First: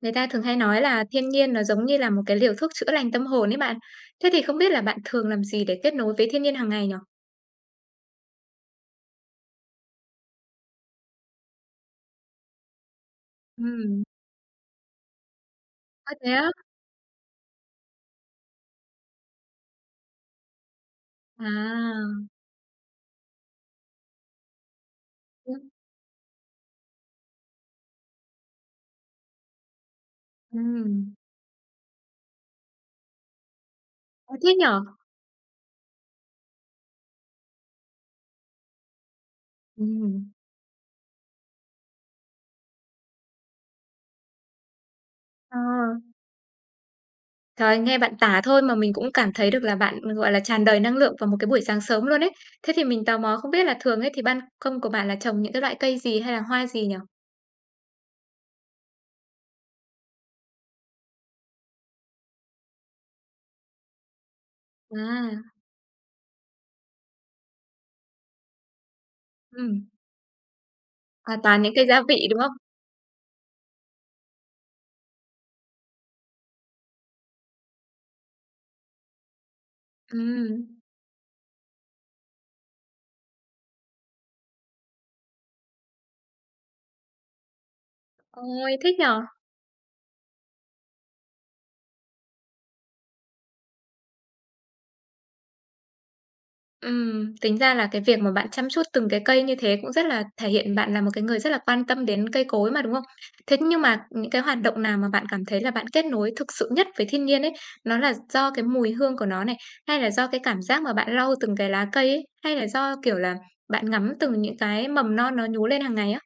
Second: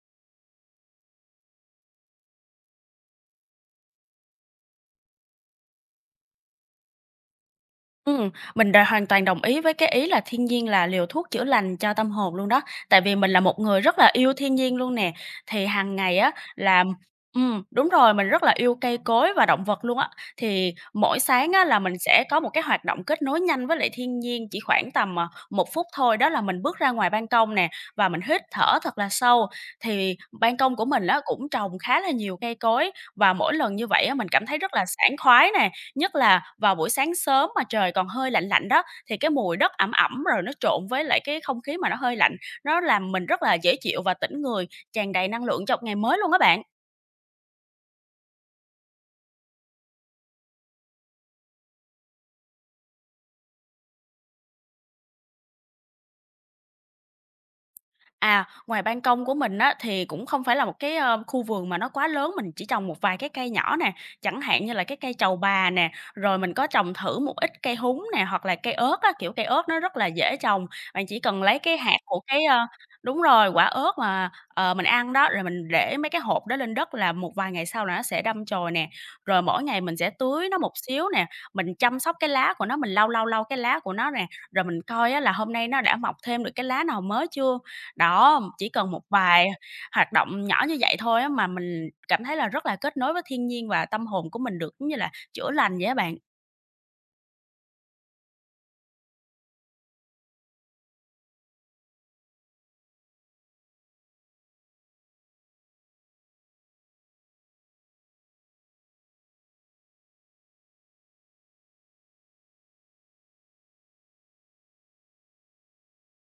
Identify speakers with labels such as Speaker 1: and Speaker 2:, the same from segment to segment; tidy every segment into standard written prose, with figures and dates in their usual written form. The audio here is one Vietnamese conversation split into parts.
Speaker 1: Người ta thường hay nói là thiên nhiên nó giống như là một cái liều thuốc chữa lành tâm hồn ấy bạn. Thế thì không biết là bạn thường làm gì để kết nối với thiên nhiên hàng ngày nhỉ?
Speaker 2: Mình hoàn toàn đồng ý với cái ý là thiên nhiên là liều thuốc chữa lành cho tâm hồn luôn đó. Tại vì mình là một người rất
Speaker 1: Ừm,
Speaker 2: là yêu thiên nhiên luôn nè, thì hàng
Speaker 1: ơ,
Speaker 2: ngày á
Speaker 1: thế á?
Speaker 2: là đúng rồi, mình rất là yêu cây cối và động vật luôn á. Thì mỗi sáng á là mình
Speaker 1: À,
Speaker 2: sẽ có một cái hoạt động kết nối nhanh với lại thiên nhiên chỉ khoảng tầm, ờ,
Speaker 1: ưm,
Speaker 2: 1 phút thôi, đó là mình bước ra ngoài ban công nè, và mình hít thở thật là sâu. Thì ban công của
Speaker 1: ừm,
Speaker 2: mình á cũng trồng khá là nhiều cây cối, và mỗi lần như vậy á mình
Speaker 1: ơ,
Speaker 2: cảm
Speaker 1: thế
Speaker 2: thấy rất
Speaker 1: nhở?
Speaker 2: là sảng khoái nè. Nhất là vào buổi sáng sớm mà trời còn hơi lạnh lạnh đó, thì cái mùi đất ẩm ẩm
Speaker 1: Ừm,
Speaker 2: rồi nó trộn với lại cái không khí mà nó hơi lạnh, nó làm mình rất là dễ chịu và tỉnh người, tràn đầy năng
Speaker 1: ờ.
Speaker 2: lượng cho một ngày mới luôn các bạn.
Speaker 1: Trời ơi, nghe bạn tả thôi mà mình cũng cảm thấy được là bạn, gọi là, tràn đầy năng lượng vào một cái buổi sáng sớm luôn ấy. Thế thì mình tò mò không biết là thường ấy thì ban công của bạn là trồng những cái loại cây gì hay là hoa gì nhỉ?
Speaker 2: À, ngoài ban công của mình á, thì cũng không phải là một cái, ơ, khu vườn mà nó quá lớn, mình chỉ trồng một vài cái cây nhỏ nè, chẳng hạn như là cái cây trầu
Speaker 1: À,
Speaker 2: bà nè, rồi mình có trồng thử một ít cây húng nè, hoặc là cây ớt á, kiểu, cây ớt
Speaker 1: ừm,
Speaker 2: nó rất là dễ trồng. Bạn chỉ
Speaker 1: à,
Speaker 2: cần lấy
Speaker 1: toàn những
Speaker 2: cái
Speaker 1: cây
Speaker 2: hạt
Speaker 1: gia
Speaker 2: của
Speaker 1: vị, đúng
Speaker 2: cái,
Speaker 1: không?
Speaker 2: đúng rồi, quả ớt mà, mình ăn đó, rồi mình để mấy cái hộp đó lên đất là một vài ngày sau là nó sẽ đâm chồi nè. Rồi mỗi ngày mình sẽ tưới
Speaker 1: Ừm,
Speaker 2: nó một xíu nè, mình chăm sóc cái lá của nó, mình lau, lau, lau cái lá của nó nè, rồi mình coi á là hôm nay nó đã mọc thêm được cái lá nào mới chưa? Đó, chỉ
Speaker 1: ôi,
Speaker 2: cần
Speaker 1: thích
Speaker 2: một
Speaker 1: nhỉ?
Speaker 2: vài hoạt động nhỏ như vậy thôi á mà mình cảm thấy là rất là kết nối với thiên nhiên và tâm hồn của mình được giống như là chữa lành vậy á bạn.
Speaker 1: Tính ra là cái việc mà bạn chăm chút từng cái cây như thế cũng rất là thể hiện bạn là một cái người rất là quan tâm đến cây cối mà, đúng không? Thế nhưng mà những cái hoạt động nào mà bạn cảm thấy là bạn kết nối thực sự nhất với thiên nhiên ấy, nó là do cái mùi hương của nó này, hay là do cái cảm giác mà bạn lau từng cái lá cây ấy, hay là do, kiểu là, bạn ngắm từng những cái mầm non nó nhú lên hàng ngày á?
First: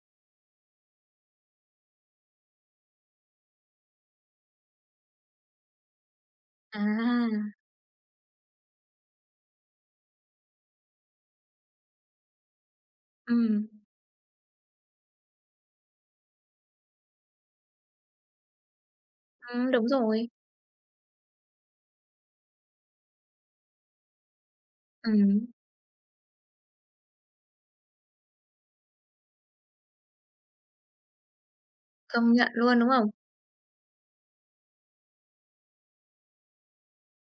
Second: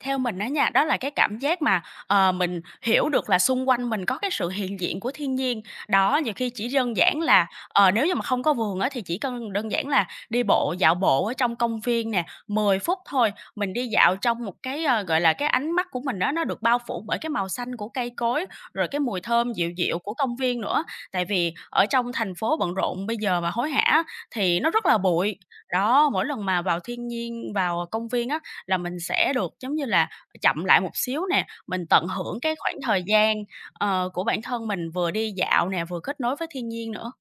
Speaker 2: Theo mình á nha, đó là cái cảm giác mà, ờ, mình hiểu được là xung quanh mình có cái sự hiện diện của thiên nhiên. Đó, nhiều khi chỉ đơn giản là,
Speaker 1: À,
Speaker 2: ờ, nếu như mà không có vườn á thì chỉ cần đơn giản là đi bộ, dạo bộ ở trong công viên nè, 10 phút thôi,
Speaker 1: ừm,
Speaker 2: mình đi dạo trong một cái, ờ, gọi là, cái ánh mắt của mình đó nó được bao phủ bởi cái màu xanh của cây cối, rồi cái mùi thơm dịu
Speaker 1: đúng
Speaker 2: dịu của
Speaker 1: rồi,
Speaker 2: công viên nữa. Tại vì ở trong thành phố bận rộn bây giờ mà hối hả thì nó rất là bụi.
Speaker 1: ừm,
Speaker 2: Đó, mỗi lần mà vào thiên nhiên, vào công viên á là mình sẽ được giống như là chậm lại một xíu nè, mình tận
Speaker 1: công
Speaker 2: hưởng
Speaker 1: nhận
Speaker 2: cái khoảng
Speaker 1: luôn, đúng
Speaker 2: thời
Speaker 1: không?
Speaker 2: gian, ờ, của bản thân mình vừa đi dạo nè, vừa kết nối với thiên nhiên nữa.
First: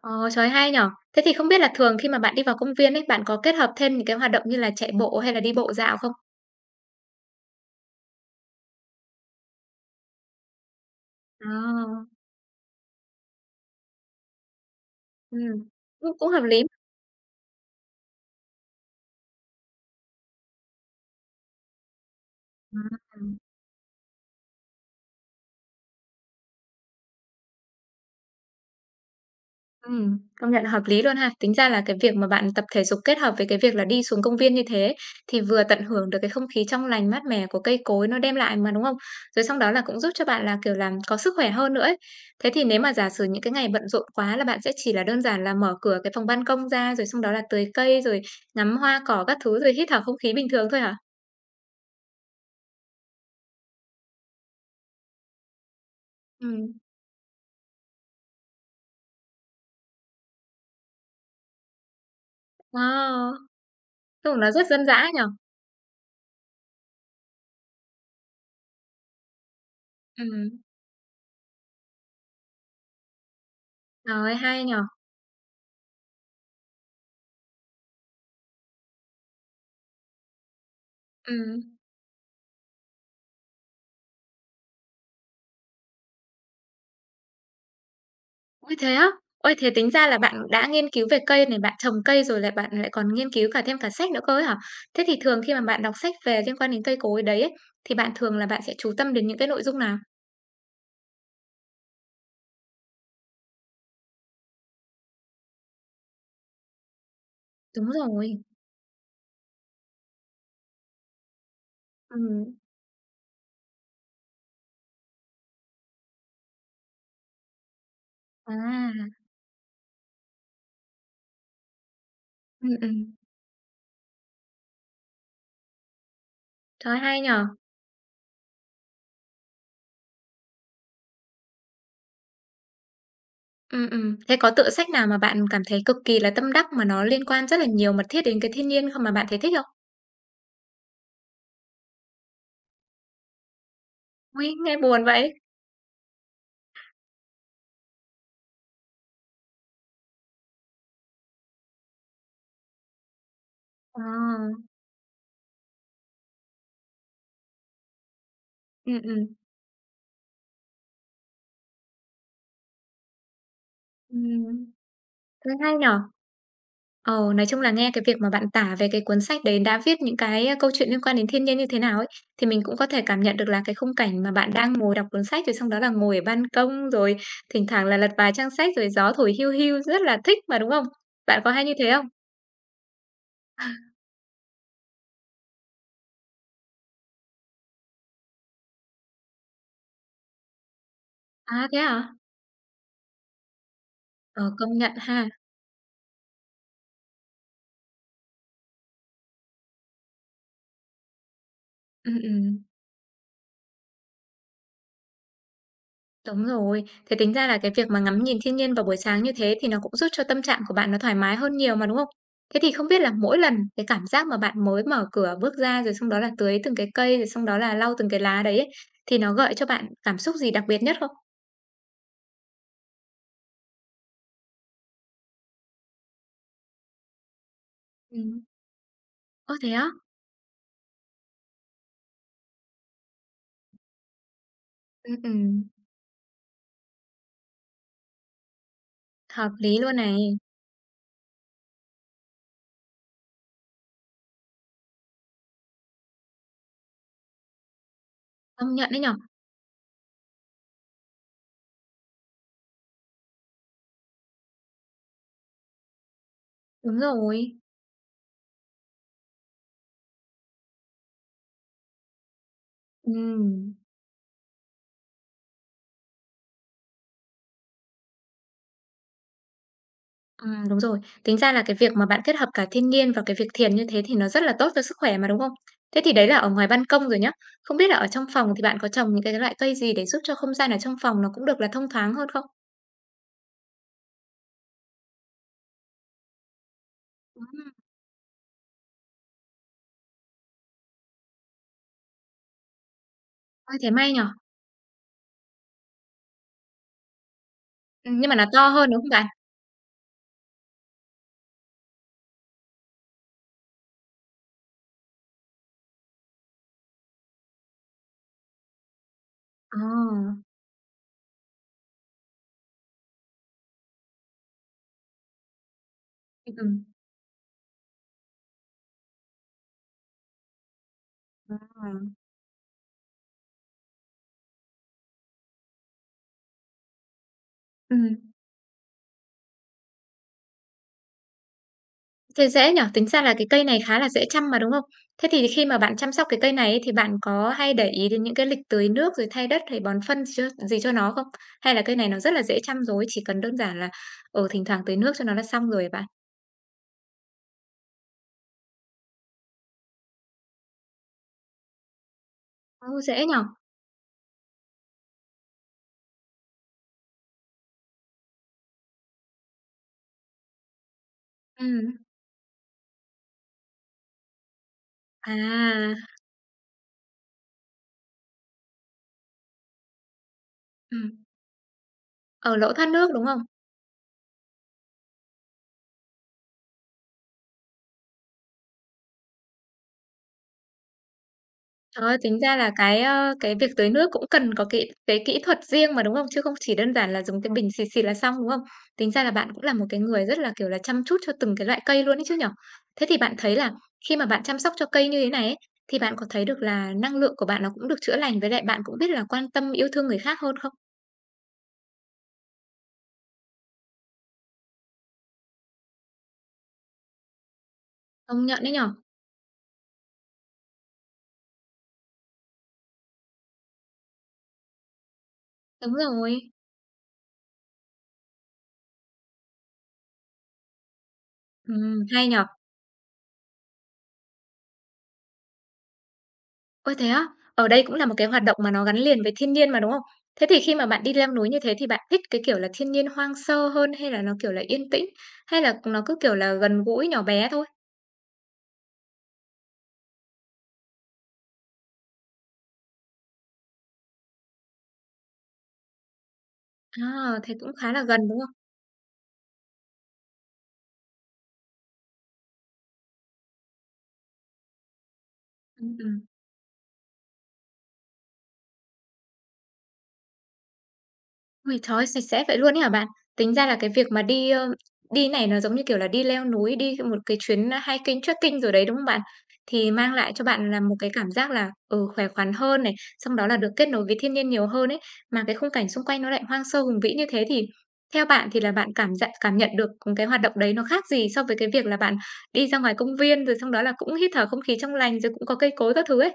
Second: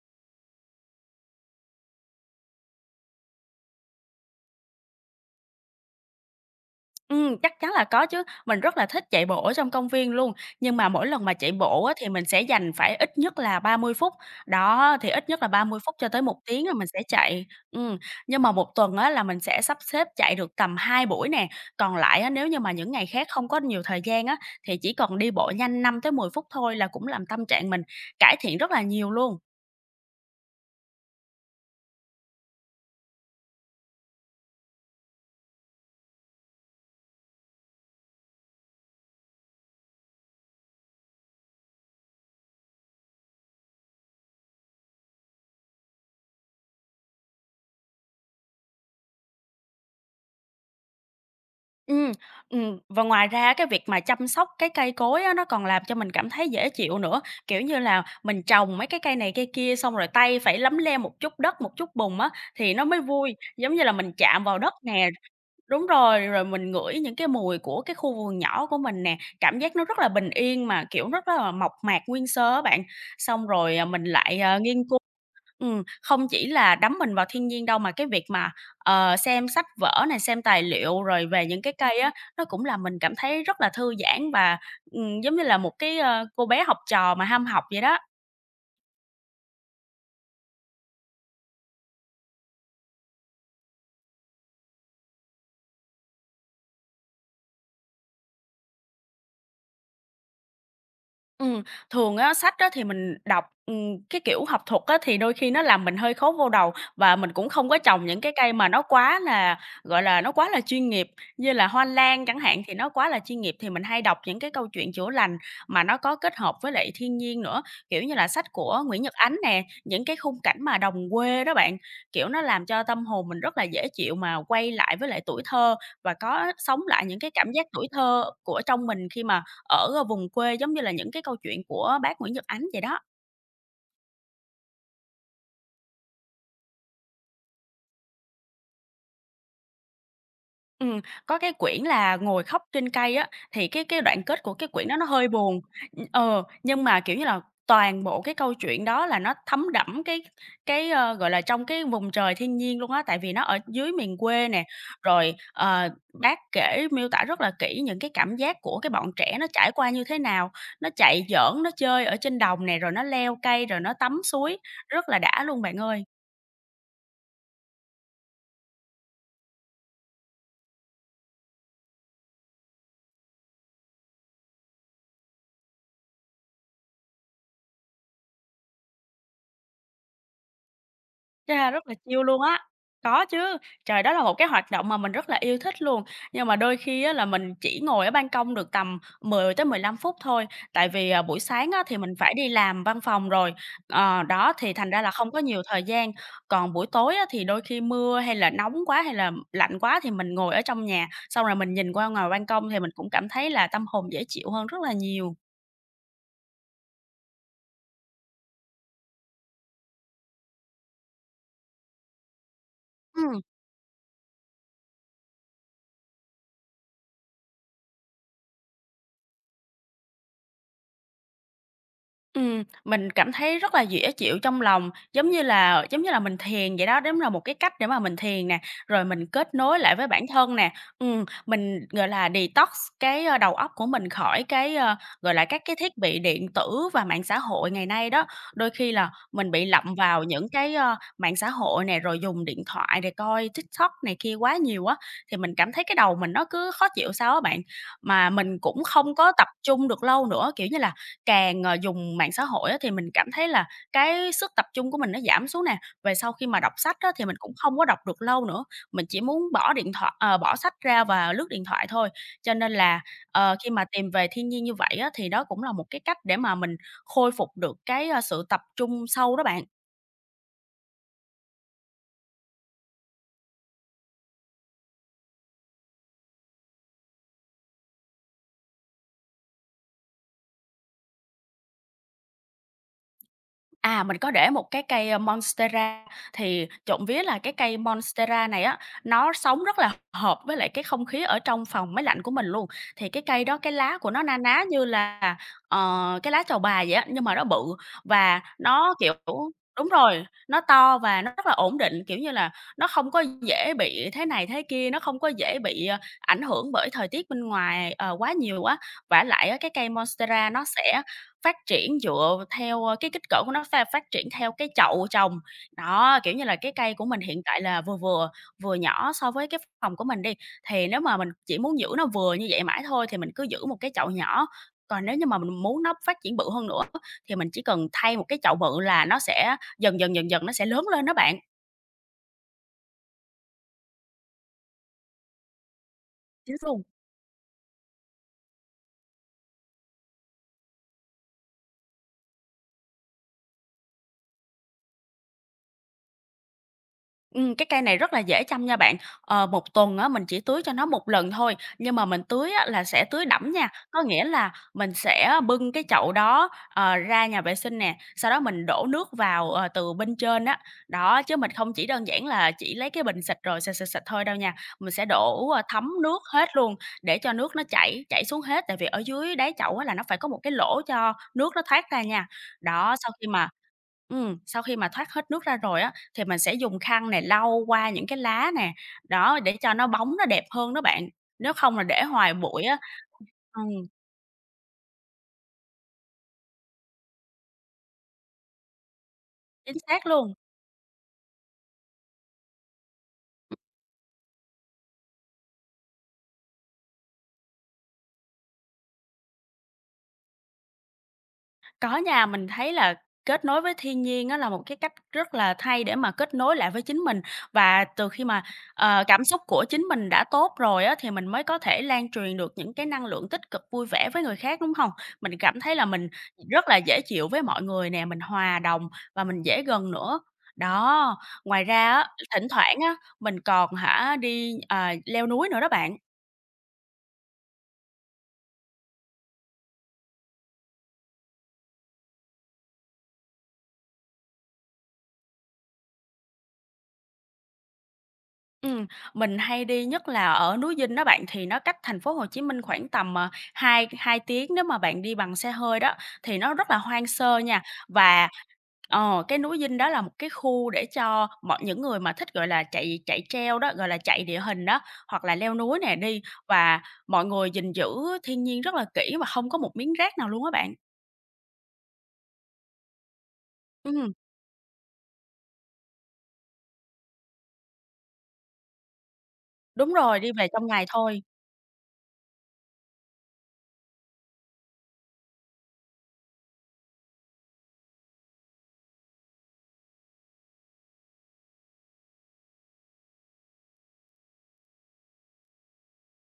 Speaker 1: Ờ, trời, hay nhỉ! Thế thì không biết là thường khi mà bạn đi vào công viên ấy, bạn có kết hợp thêm những cái hoạt động như là chạy bộ hay là đi bộ dạo không?
Speaker 2: Chắc chắn là có chứ. Mình rất là thích chạy bộ ở trong công viên luôn, nhưng mà mỗi lần mà
Speaker 1: Ờ,
Speaker 2: chạy bộ á, thì mình sẽ dành phải ít nhất là 30 phút. Đó, thì ít nhất là ba
Speaker 1: ừm,
Speaker 2: mươi phút cho
Speaker 1: cũng
Speaker 2: tới
Speaker 1: cũng
Speaker 2: một
Speaker 1: hợp lý.
Speaker 2: tiếng là mình sẽ chạy. Nhưng mà một tuần á, là mình sẽ sắp xếp chạy được tầm 2 buổi nè, còn lại á, nếu như mà những ngày khác
Speaker 1: Ừm.
Speaker 2: không có nhiều thời gian á, thì chỉ cần đi bộ nhanh 5 tới 10 phút thôi là cũng làm tâm trạng mình cải thiện rất là nhiều luôn.
Speaker 1: Công nhận hợp lý luôn ha. Tính ra là cái việc mà bạn tập thể dục kết hợp với cái việc là đi xuống công viên như thế thì vừa tận hưởng được cái không khí trong lành mát mẻ của cây cối nó đem lại mà, đúng không? Rồi xong đó là cũng giúp cho bạn là, kiểu làm có sức khỏe hơn nữa ấy. Thế thì nếu mà giả sử những cái ngày bận rộn quá là bạn sẽ chỉ là đơn giản là mở cửa cái phòng ban công ra, rồi xong đó là tưới cây, rồi ngắm hoa cỏ các thứ, rồi hít thở không khí bình thường thôi hả?
Speaker 2: Ừm, và ngoài ra cái việc mà chăm sóc cái cây cối á, nó còn làm cho mình cảm thấy dễ
Speaker 1: Ừm.
Speaker 2: chịu nữa, kiểu như là, mình trồng mấy cái cây này cây kia xong rồi tay phải lấm lem một chút đất, một chút bùn á, thì nó mới
Speaker 1: Wow!
Speaker 2: vui. Giống như là mình
Speaker 1: Tưởng
Speaker 2: chạm
Speaker 1: nó
Speaker 2: vào
Speaker 1: rất
Speaker 2: đất
Speaker 1: dân dã
Speaker 2: nè,
Speaker 1: nhở.
Speaker 2: đúng rồi, rồi mình ngửi những cái mùi của cái khu vườn nhỏ của mình nè, cảm giác nó rất là bình
Speaker 1: Ừm,
Speaker 2: yên mà, kiểu, rất là mộc mạc nguyên sơ á bạn. Xong rồi, à, mình
Speaker 1: trời
Speaker 2: lại, à,
Speaker 1: hay
Speaker 2: nghiên
Speaker 1: nhở.
Speaker 2: cứu. Không chỉ là đắm mình vào thiên nhiên đâu mà cái việc mà, ờ, xem sách vở này, xem tài liệu rồi về
Speaker 1: Ừm.
Speaker 2: những cái cây á, nó cũng làm mình cảm thấy rất là thư giãn và, giống như là một cái, ơ, cô bé học trò mà ham học vậy đó.
Speaker 1: Ôi, thế á? Ôi, thế tính ra là bạn đã nghiên cứu về cây này, bạn trồng cây rồi lại bạn lại còn nghiên cứu cả thêm cả sách nữa cơ ấy hả? Thế thì thường khi mà bạn đọc sách về liên quan đến cây cối đấy ấy, thì bạn thường là bạn sẽ chú tâm đến những cái nội dung nào?
Speaker 2: Ừm, thường á, sách á thì mình đọc, cái kiểu học thuật á, thì đôi khi nó làm mình hơi khó vô đầu và mình cũng không có
Speaker 1: Đúng
Speaker 2: trồng những cái
Speaker 1: rồi.
Speaker 2: cây mà nó quá là, gọi là, nó quá là chuyên nghiệp, như là hoa lan chẳng
Speaker 1: Ừm.
Speaker 2: hạn thì nó quá là chuyên nghiệp, thì mình hay đọc những cái câu chuyện chữa lành mà nó có kết hợp với lại thiên nhiên nữa, kiểu như là, sách của
Speaker 1: À,
Speaker 2: Nguyễn Nhật Ánh nè, những cái khung cảnh mà đồng quê đó bạn, kiểu, nó làm cho tâm
Speaker 1: ừm.
Speaker 2: hồn mình rất là dễ chịu mà quay lại với lại tuổi thơ và có sống
Speaker 1: Trời
Speaker 2: lại những
Speaker 1: hay
Speaker 2: cái
Speaker 1: nhở.
Speaker 2: cảm giác tuổi thơ của trong mình khi mà ở, ờ, vùng quê giống như là những cái câu chuyện của bác Nguyễn Nhật Ánh vậy đó.
Speaker 1: Thế có tựa sách nào mà bạn cảm thấy cực kỳ là tâm đắc mà nó liên quan rất là nhiều mật thiết đến cái thiên nhiên không mà bạn thấy thích không?
Speaker 2: Ừm, có cái quyển là "Ngồi khóc trên cây" á, thì cái đoạn kết
Speaker 1: Ôi,
Speaker 2: của cái
Speaker 1: nghe
Speaker 2: quyển đó
Speaker 1: buồn
Speaker 2: nó hơi
Speaker 1: vậy.
Speaker 2: buồn, nhưng mà, kiểu như là, toàn bộ cái câu chuyện đó là nó thấm đẫm cái, gọi là, trong cái vùng trời thiên nhiên luôn á, tại vì nó ở dưới miền
Speaker 1: À,
Speaker 2: quê nè, rồi, bác kể miêu tả rất là kỹ những cái cảm giác của cái
Speaker 1: ừm,
Speaker 2: bọn
Speaker 1: ừm.
Speaker 2: trẻ nó trải qua như thế nào, nó chạy giỡn, nó chơi ở trên đồng nè, rồi nó leo cây, rồi nó tắm suối,
Speaker 1: Ừm.
Speaker 2: rất là đã
Speaker 1: Thế
Speaker 2: luôn
Speaker 1: hay
Speaker 2: bạn
Speaker 1: nhở.
Speaker 2: ơi.
Speaker 1: Ờ, nói chung là nghe cái việc mà bạn tả về cái cuốn sách đấy đã viết những cái, a, câu chuyện liên quan đến thiên nhiên như thế nào ấy, thì mình cũng có thể cảm nhận được là cái khung cảnh mà bạn đang ngồi đọc cuốn sách, rồi xong đó là ngồi ở ban công, rồi thỉnh thoảng là lật vài trang sách, rồi gió thổi hiu hiu rất là thích mà, đúng không? Bạn có hay
Speaker 2: Chà,
Speaker 1: như
Speaker 2: rất
Speaker 1: thế
Speaker 2: là
Speaker 1: không?
Speaker 2: chill luôn á. Có chứ, trời, đó là một cái hoạt động mà mình rất là yêu thích luôn, nhưng mà đôi khi á là mình chỉ ngồi ở ban công được tầm 10 tới 15 phút thôi, tại vì, à, buổi
Speaker 1: À,
Speaker 2: sáng
Speaker 1: thế
Speaker 2: á thì mình
Speaker 1: hả?
Speaker 2: phải đi làm văn phòng rồi,
Speaker 1: Ờ,
Speaker 2: đó, thì
Speaker 1: công
Speaker 2: thành
Speaker 1: nhận
Speaker 2: ra là
Speaker 1: ha.
Speaker 2: không có nhiều thời gian. Còn buổi tối á thì đôi khi mưa hay là nóng quá hay là lạnh quá thì mình ngồi ở trong nhà, xong rồi mình nhìn qua
Speaker 1: Ừm,
Speaker 2: ngoài ban
Speaker 1: ừm.
Speaker 2: công thì mình cũng cảm thấy là tâm hồn dễ chịu hơn rất là nhiều.
Speaker 1: Đúng rồi, thế tính ra là cái việc mà ngắm nhìn thiên nhiên vào buổi sáng như thế thì nó cũng giúp cho tâm trạng của bạn nó thoải mái hơn nhiều mà, đúng không? Thế thì không biết là mỗi
Speaker 2: Ừm.
Speaker 1: lần cái cảm giác mà bạn mới mở cửa bước ra rồi xong đó là tưới từng cái cây rồi xong đó là lau từng cái lá đấy ấy, thì nó gợi cho bạn cảm xúc gì đặc biệt nhất không?
Speaker 2: Mình cảm thấy rất là dễ chịu trong lòng, giống như là mình thiền vậy đó, đúng là một cái cách để mà mình
Speaker 1: Ừm.
Speaker 2: thiền nè, rồi mình
Speaker 1: Ơ,
Speaker 2: kết
Speaker 1: thế
Speaker 2: nối
Speaker 1: á?
Speaker 2: lại với bản thân nè. Mình, gọi là, detox cái, ơ, đầu óc của mình khỏi cái,
Speaker 1: Ừm,
Speaker 2: gọi là, các
Speaker 1: ừm,
Speaker 2: cái thiết bị điện tử và mạng xã hội ngày nay đó. Đôi khi là
Speaker 1: hợp
Speaker 2: mình bị
Speaker 1: lý
Speaker 2: lậm
Speaker 1: luôn này,
Speaker 2: vào những cái, ơ, mạng xã hội này rồi dùng điện thoại để coi TikTok này kia quá nhiều á, thì mình cảm thấy cái đầu mình nó cứ khó chịu sao á bạn. Mà mình
Speaker 1: công
Speaker 2: cũng
Speaker 1: nhận đấy nhở?
Speaker 2: không có tập trung được lâu nữa, kiểu như là, càng, ờ, dùng mạng xã hội á thì mình cảm thấy là cái sức tập trung của mình nó giảm xuống nè. Về sau khi mà đọc sách
Speaker 1: Đúng
Speaker 2: á thì mình cũng
Speaker 1: rồi,
Speaker 2: không có đọc được lâu nữa, mình chỉ muốn bỏ điện thoại, bỏ sách ra và lướt điện thoại thôi. Cho nên là, khi
Speaker 1: ừm.
Speaker 2: mà tìm về thiên nhiên như vậy á thì đó cũng là một cái cách để mà mình khôi phục được cái, a, sự tập trung sâu đó bạn.
Speaker 1: Đúng rồi. Tính ra là cái việc mà bạn kết hợp cả thiên nhiên và cái việc thiền như thế thì nó rất là tốt cho sức khỏe mà, đúng không? Thế thì đấy là ở ngoài ban công rồi nhá. Không biết là ở trong phòng thì bạn có trồng những cái loại cây gì để giúp cho không gian ở trong phòng nó cũng được là thông thoáng hơn không?
Speaker 2: À, mình có để một cái cây, Monstera, thì trộm vía là cái
Speaker 1: Ừm,
Speaker 2: cây Monstera này á, nó sống rất là hợp với lại cái không khí ở trong phòng máy lạnh của mình luôn. Thì cái cây đó cái
Speaker 1: ôi, thế
Speaker 2: lá của
Speaker 1: may
Speaker 2: nó
Speaker 1: nhở.
Speaker 2: na ná như là, cái lá trầu bà vậy á, nhưng mà nó bự
Speaker 1: Nhưng mà
Speaker 2: và
Speaker 1: nó to hơn,
Speaker 2: nó,
Speaker 1: đúng không
Speaker 2: kiểu
Speaker 1: bạn?
Speaker 2: đúng rồi, nó to và nó rất là ổn định, kiểu như là, nó không có dễ bị thế này thế kia, nó không có dễ bị, ờ, ảnh hưởng bởi thời tiết bên ngoài, ờ, quá nhiều á. Vả lại á, cái
Speaker 1: Ờ,
Speaker 2: cây Monstera nó sẽ phát triển dựa theo cái kích cỡ của nó, phát triển theo cái chậu trồng. Đó, kiểu như là, cái
Speaker 1: ừm.
Speaker 2: cây của mình hiện tại là vừa vừa, vừa nhỏ so với cái phòng của mình đi, thì nếu mà mình chỉ muốn giữ
Speaker 1: À.
Speaker 2: nó vừa như vậy mãi thôi thì mình cứ giữ một cái chậu nhỏ, còn nếu như mà mình muốn nó phát triển bự hơn nữa thì mình chỉ cần thay một cái chậu bự là nó sẽ dần dần, dần dần nó sẽ lớn lên đó bạn.
Speaker 1: Thế dễ nhỉ? Tính ra là cái cây này khá là dễ chăm mà, đúng không? Thế thì khi mà bạn chăm sóc cái cây
Speaker 2: Chính xác.
Speaker 1: này ấy,
Speaker 2: Luôn.
Speaker 1: thì bạn có hay để ý đến những cái lịch tưới nước, rồi thay đất hay bón phân gì cho nó không? Hay là cây này nó rất là dễ chăm rồi, chỉ cần đơn giản là, ở thỉnh thoảng tưới nước cho nó là xong rồi hả bạn?
Speaker 2: Cái cây này rất là dễ chăm nha bạn. 1 tuần á, mình chỉ tưới cho nó một lần thôi, nhưng mà mình tưới á, là
Speaker 1: Ô,
Speaker 2: sẽ tưới
Speaker 1: dễ nhỉ?
Speaker 2: đẫm nha. Có nghĩa là mình sẽ bưng cái chậu đó, ra nhà vệ sinh nè, sau đó mình đổ nước vào, từ bên trên á. Đó, chứ mình không chỉ
Speaker 1: Ừm.
Speaker 2: đơn giản là chỉ lấy cái bình xịt rồi xịt, xịt, xịt thôi đâu nha. Mình sẽ đổ, thấm
Speaker 1: À,
Speaker 2: nước hết luôn để cho nước nó chảy chảy xuống hết, tại vì ở dưới đáy chậu á, là nó phải có một cái lỗ
Speaker 1: ừm,
Speaker 2: cho nước nó thoát ra nha.
Speaker 1: ờ, lỗ thoát
Speaker 2: Đó,
Speaker 1: nước, đúng không?
Speaker 2: sau khi mà thoát hết nước ra rồi á, thì mình sẽ dùng khăn này lau qua những cái lá nè, đó, để cho nó bóng nó đẹp hơn đó bạn, nếu không là để
Speaker 1: Trời ơi,
Speaker 2: hoài
Speaker 1: tính ra
Speaker 2: bụi
Speaker 1: là
Speaker 2: á
Speaker 1: cái, ơ, cái
Speaker 2: ừm,
Speaker 1: việc tưới nước cũng cần có cái kỹ thuật riêng mà, đúng không? Chứ không chỉ đơn giản là dùng cái bình xịt xịt là xong, đúng không? Tính ra là bạn cũng là
Speaker 2: chính
Speaker 1: một cái
Speaker 2: xác
Speaker 1: người
Speaker 2: luôn.
Speaker 1: rất là, kiểu là, chăm chút cho từng cái loại cây luôn ấy chứ nhỉ? Thế thì bạn thấy là khi mà bạn chăm sóc cho cây như thế này ấy, thì bạn có thấy được là năng lượng của bạn nó cũng được chữa lành, với lại bạn cũng biết là quan tâm yêu thương người khác hơn không?
Speaker 2: Có nha, mình thấy là kết nối với thiên nhiên á là một cái cách rất là hay để mà kết nối lại với chính mình. Và từ khi mà,
Speaker 1: Công nhận đấy nhỉ?
Speaker 2: ờ, cảm xúc của chính mình đã tốt rồi á, thì mình mới có thể lan truyền được những cái năng lượng tích cực, vui vẻ với người khác, đúng không? Mình cảm thấy là
Speaker 1: Đúng
Speaker 2: mình
Speaker 1: rồi.
Speaker 2: rất là dễ chịu với mọi người nè, mình hòa đồng và mình dễ gần nữa. Đó, ngoài ra á,
Speaker 1: Hay nhỉ?
Speaker 2: thỉnh thoảng á, mình còn hả đi, à, leo núi nữa đó bạn.
Speaker 1: Ôi, thế á? Ờ, đây cũng là một cái hoạt động mà nó gắn liền với thiên nhiên mà, đúng không? Thế thì khi mà bạn đi leo núi như thế thì bạn thích cái kiểu là thiên nhiên hoang sơ hơn hay là nó, kiểu là, yên tĩnh, hay là nó cứ, kiểu là, gần gũi, nhỏ bé thôi?
Speaker 2: Ừm, mình hay đi nhất là ở núi Dinh đó bạn, thì nó cách thành phố Hồ Chí Minh khoảng tầm, hai hai tiếng nếu mà bạn đi bằng xe hơi đó, thì nó rất là hoang
Speaker 1: À,
Speaker 2: sơ
Speaker 1: thế
Speaker 2: nha.
Speaker 1: cũng khá là gần,
Speaker 2: Và,
Speaker 1: đúng không?
Speaker 2: ờ, cái núi Dinh đó là một cái khu để cho mọi những người mà thích, gọi là, chạy chạy treo đó, gọi là, chạy địa hình đó, hoặc là leo núi
Speaker 1: Ừm,
Speaker 2: nè,
Speaker 1: ừm.
Speaker 2: đi và mọi người gìn giữ thiên nhiên rất là kỹ và không có một miếng rác nào luôn á bạn.
Speaker 1: Ôi, trời ơi, sạch sẽ vậy luôn ấy hả bạn? Tính ra là cái việc
Speaker 2: Ừm,
Speaker 1: mà đi, ơ, đi này nó giống như, kiểu là, đi leo núi, đi một cái chuyến hiking, trekking rồi đấy, đúng không bạn? Thì
Speaker 2: đúng
Speaker 1: mang
Speaker 2: rồi, đi
Speaker 1: lại cho
Speaker 2: về trong
Speaker 1: bạn là
Speaker 2: ngày
Speaker 1: một cái
Speaker 2: thôi.
Speaker 1: cảm giác là, ừ, khỏe khoắn hơn này, xong đó là được kết nối với thiên nhiên nhiều hơn ấy, mà cái khung cảnh xung quanh nó lại hoang sơ hùng vĩ như thế thì theo bạn thì là bạn cảm nhận được, cái hoạt động đấy nó khác gì so với cái việc là bạn đi ra ngoài công viên, rồi xong đó là cũng hít thở không khí trong lành, rồi cũng có cây cối các thứ ấy?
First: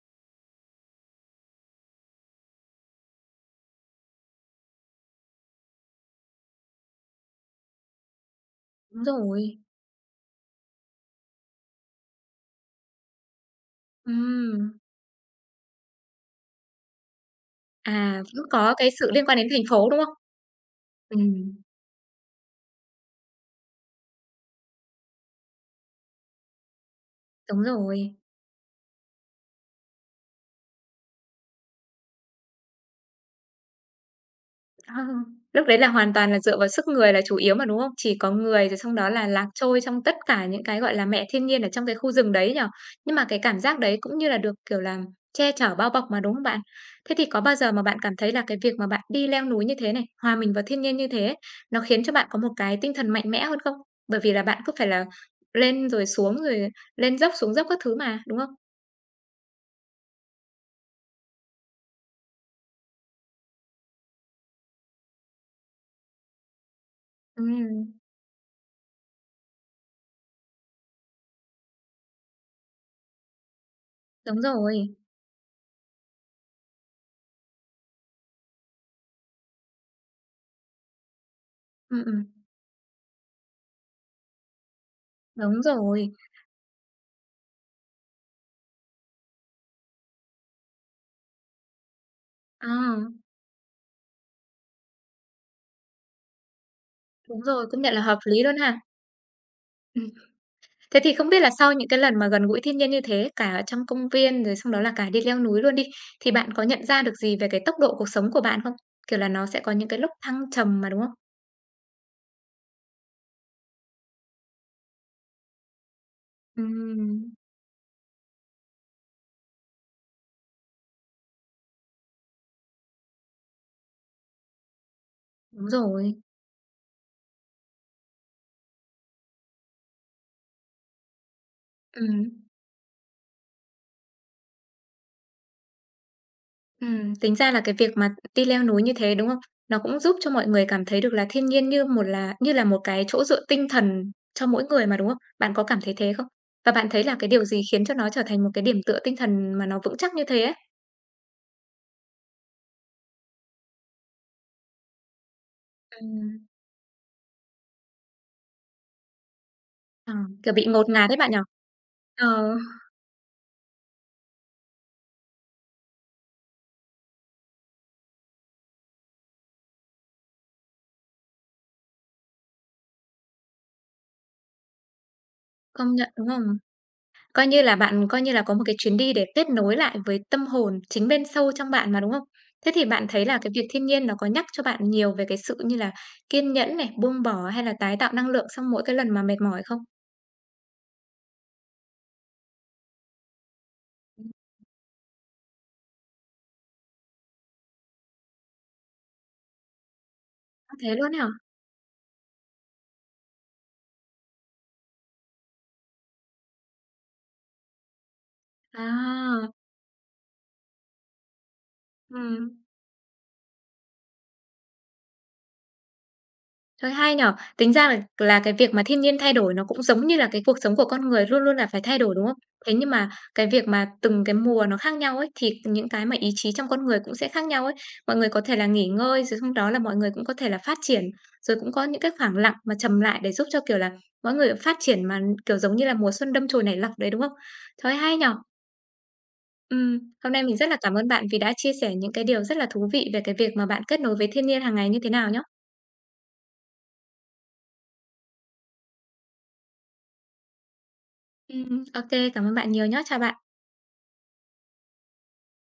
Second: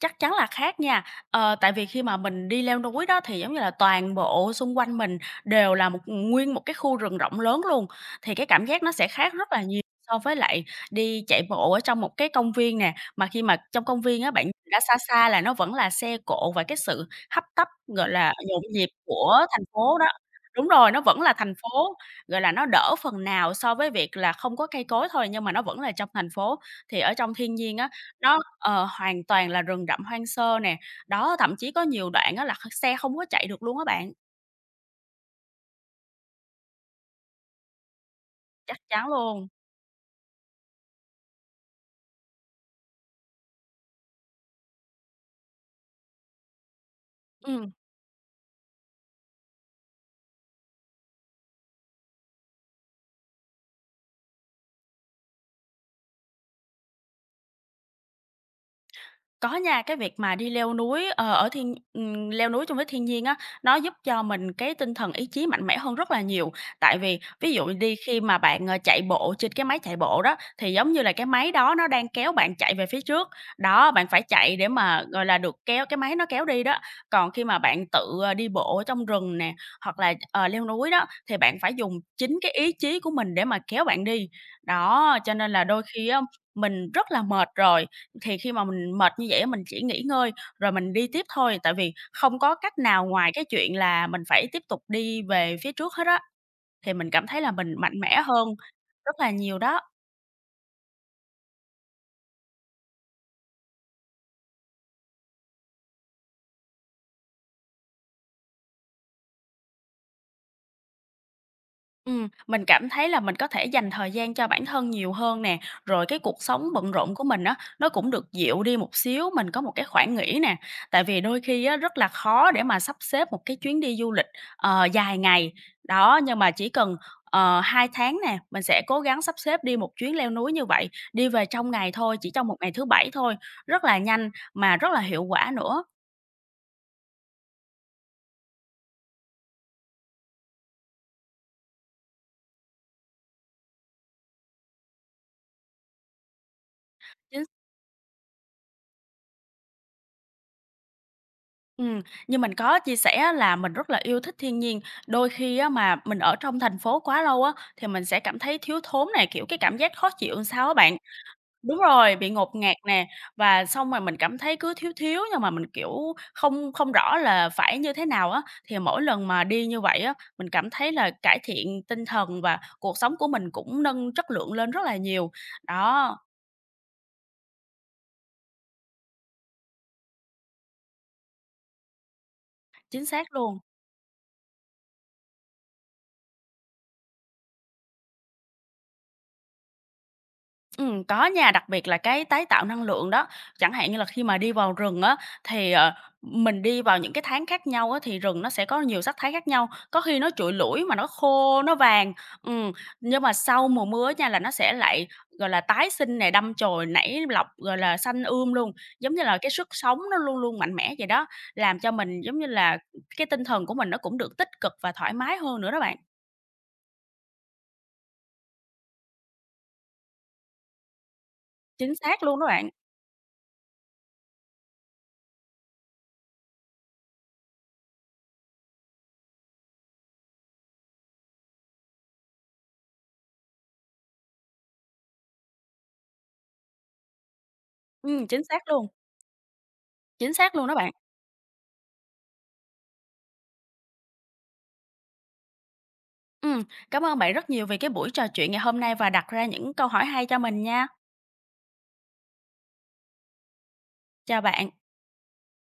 Speaker 2: Chắc chắn là khác nha. Tại vì khi mà mình đi leo núi đó thì, giống như là, toàn bộ xung quanh mình đều là một nguyên một cái khu rừng rộng lớn luôn, thì cái cảm giác nó
Speaker 1: Đúng
Speaker 2: sẽ khác rất
Speaker 1: rồi,
Speaker 2: là nhiều so với lại đi chạy bộ ở trong một cái công viên nè. Mà khi mà trong công viên á, bạn
Speaker 1: ừm.
Speaker 2: đã xa xa là nó vẫn là xe cộ và cái sự hấp tấp, gọi
Speaker 1: À,
Speaker 2: là,
Speaker 1: cũng
Speaker 2: nhộn
Speaker 1: có cái
Speaker 2: nhịp
Speaker 1: sự liên quan
Speaker 2: của
Speaker 1: đến thành
Speaker 2: thành
Speaker 1: phố,
Speaker 2: phố
Speaker 1: đúng
Speaker 2: đó.
Speaker 1: không?
Speaker 2: Đúng rồi, nó vẫn là
Speaker 1: Ừm,
Speaker 2: thành phố, gọi là, nó đỡ phần nào so với việc là không có cây cối thôi, nhưng mà nó vẫn là trong thành phố. Thì ở trong thiên
Speaker 1: đúng
Speaker 2: nhiên á,
Speaker 1: rồi.
Speaker 2: nó hoàn toàn là rừng rậm hoang sơ nè. Đó, thậm chí có nhiều đoạn á là kh xe không có chạy được luôn á bạn,
Speaker 1: Ờ, lúc đấy là hoàn toàn là dựa vào sức người là chủ yếu mà, đúng không? Chỉ có người rồi
Speaker 2: chắc
Speaker 1: xong đó
Speaker 2: chắn
Speaker 1: là lạc
Speaker 2: luôn.
Speaker 1: trôi trong tất cả những cái, gọi là, mẹ thiên nhiên ở trong cái khu rừng đấy nhỉ? Nhưng mà cái cảm giác đấy cũng như là được, kiểu là, che chở, bao bọc mà, đúng không bạn? Thế thì có bao giờ
Speaker 2: Ừm.
Speaker 1: mà bạn cảm thấy là cái việc mà bạn đi leo núi như thế này, hòa mình vào thiên nhiên như thế ấy, nó khiến cho bạn có một cái tinh thần mạnh mẽ hơn không? Bởi vì là bạn cứ phải là lên rồi xuống, rồi lên dốc, xuống dốc các thứ mà, đúng không?
Speaker 2: Có nha, cái việc mà đi leo núi, ờ, ở thiên leo núi chung với thiên nhiên á, nó giúp cho mình cái tinh thần ý chí mạnh mẽ hơn rất là nhiều. Tại vì ví dụ
Speaker 1: Ừm.
Speaker 2: đi khi mà bạn, chạy bộ trên cái máy chạy bộ đó, thì giống như là cái máy đó nó đang kéo bạn chạy về phía trước. Đó, bạn phải
Speaker 1: Đúng
Speaker 2: chạy để
Speaker 1: rồi.
Speaker 2: mà, gọi là, được kéo cái máy nó kéo đi đó. Còn khi mà bạn tự, đi bộ ở trong rừng nè, hoặc là, leo núi đó, thì bạn phải dùng
Speaker 1: Ừm, ừm,
Speaker 2: chính cái ý chí của mình để mà kéo bạn đi. Đó, cho nên
Speaker 1: đúng
Speaker 2: là đôi khi
Speaker 1: rồi.
Speaker 2: á, mình rất là mệt rồi, thì khi mà mình mệt như vậy á, mình chỉ nghỉ ngơi rồi mình đi tiếp thôi, tại vì không có cách nào
Speaker 1: À,
Speaker 2: ngoài cái chuyện là mình phải tiếp tục đi về phía trước hết á, thì mình cảm
Speaker 1: đúng
Speaker 2: thấy là
Speaker 1: rồi,
Speaker 2: mình
Speaker 1: công nhận
Speaker 2: mạnh
Speaker 1: là hợp
Speaker 2: mẽ
Speaker 1: lý
Speaker 2: hơn
Speaker 1: luôn ha.
Speaker 2: rất là nhiều đó.
Speaker 1: Ừm, thế thì không biết là sau những cái lần mà gần gũi thiên nhiên như thế, cả ở trong công viên rồi xong đó là cả đi leo núi luôn đi, thì bạn có nhận ra được gì về cái tốc độ cuộc sống của bạn không? Kiểu là, nó sẽ có những cái lúc thăng trầm mà, đúng không?
Speaker 2: Mình cảm thấy là mình có thể dành thời gian cho bản thân nhiều hơn nè, rồi cái cuộc sống bận rộn của
Speaker 1: Ừm,
Speaker 2: mình á, nó cũng được dịu đi một xíu, mình có một cái khoảng nghỉ nè. Tại vì đôi khi á, rất là khó để mà sắp xếp một cái chuyến đi du lịch, dài ngày.
Speaker 1: đúng rồi.
Speaker 2: Đó, nhưng mà chỉ cần, 2 tháng nè, mình sẽ cố gắng sắp xếp đi một chuyến leo núi như vậy, đi về trong ngày thôi,
Speaker 1: Ừm.
Speaker 2: chỉ trong một ngày thứ Bảy thôi, rất là nhanh mà rất là hiệu quả nữa.
Speaker 1: Tính ra là cái việc mà đi leo núi như thế, đúng không? Nó cũng giúp cho mọi người cảm thấy được là thiên nhiên như là một cái chỗ dựa tinh thần cho mỗi người mà, đúng không? Bạn có cảm thấy thế không? Và bạn thấy là cái điều gì khiến cho nó trở thành một cái điểm tựa tinh thần mà nó vững chắc như thế ấy?
Speaker 2: Ừm, như mình có chia sẻ á là mình rất là yêu thích thiên nhiên, đôi khi á mà mình ở
Speaker 1: Ừm.
Speaker 2: trong thành phố quá lâu á, thì mình sẽ cảm thấy thiếu thốn nè, kiểu, cái cảm giác khó
Speaker 1: Ờ,
Speaker 2: chịu làm
Speaker 1: kiểu, bị
Speaker 2: sao á
Speaker 1: ngột
Speaker 2: bạn.
Speaker 1: ngạt đấy bạn nhỉ?
Speaker 2: Đúng rồi,
Speaker 1: Ờ,
Speaker 2: bị ngột ngạt nè, và xong rồi mình cảm thấy cứ thiếu thiếu nhưng mà mình, kiểu, không không rõ là phải như thế nào á. Thì mỗi lần mà đi như vậy á, mình cảm thấy là cải thiện tinh thần và cuộc sống của mình cũng nâng chất lượng lên rất là nhiều.
Speaker 1: công nhận,
Speaker 2: Đó,
Speaker 1: đúng không? Coi như là có một cái chuyến đi để kết nối lại với tâm hồn chính bên sâu trong bạn mà, đúng không? Thế thì
Speaker 2: chính
Speaker 1: bạn thấy
Speaker 2: xác
Speaker 1: là cái
Speaker 2: luôn.
Speaker 1: việc thiên nhiên nó có nhắc cho bạn nhiều về cái sự như là kiên nhẫn này, buông bỏ hay là tái tạo năng lượng sau mỗi cái lần mà mệt mỏi không?
Speaker 2: Có nha, đặc biệt là cái tái tạo năng lượng đó. Chẳng hạn như là khi mà đi vào rừng á, thì mình đi vào những cái tháng khác nhau á, thì rừng nó sẽ có nhiều sắc thái khác nhau. Có khi nó trụi lủi
Speaker 1: Thế
Speaker 2: mà nó
Speaker 1: luôn ấy hả?
Speaker 2: khô, nó vàng, ừm, nhưng mà sau mùa mưa nha, là nó sẽ lại, gọi là, tái sinh này đâm chồi nảy lọc, gọi là, xanh luôn. Giống như là
Speaker 1: À,
Speaker 2: cái sức sống nó luôn luôn mạnh mẽ vậy đó, làm cho mình, giống như
Speaker 1: ừm.
Speaker 2: là, cái tinh thần của mình nó cũng được tích cực và thoải mái hơn nữa đó bạn.
Speaker 1: Trời, hay nhở. Tính ra là cái việc mà thiên nhiên thay đổi nó cũng giống như là cái cuộc sống của con người luôn luôn là phải
Speaker 2: Chính
Speaker 1: thay đổi,
Speaker 2: xác
Speaker 1: đúng không?
Speaker 2: luôn đó bạn.
Speaker 1: Thế nhưng mà cái việc mà từng cái mùa nó khác nhau ấy, thì những cái mà ý chí trong con người cũng sẽ khác nhau ấy. Mọi người có thể là nghỉ ngơi, rồi xong đó là mọi người cũng có thể là phát triển, rồi cũng có những cái khoảng lặng mà trầm lại để giúp cho, kiểu là, mọi người phát triển mà, kiểu, giống như là mùa xuân đâm chồi nảy lọc đấy, đúng không? Trời, hay
Speaker 2: Ừm,
Speaker 1: nhở.
Speaker 2: chính xác luôn,
Speaker 1: Hôm
Speaker 2: chính
Speaker 1: nay
Speaker 2: xác
Speaker 1: mình
Speaker 2: luôn
Speaker 1: rất
Speaker 2: đó
Speaker 1: là
Speaker 2: bạn.
Speaker 1: cảm ơn bạn vì đã chia sẻ những cái điều rất là thú vị về cái việc mà bạn kết nối với thiên nhiên hàng ngày như thế nào nhá.
Speaker 2: Ừm, cảm ơn bạn rất nhiều vì cái buổi trò chuyện ngày hôm nay và đặt ra những câu hỏi hay cho mình nha.
Speaker 1: Ô cảm ơn bạn nhiều nhá. Chào bạn.
Speaker 2: Chào bạn.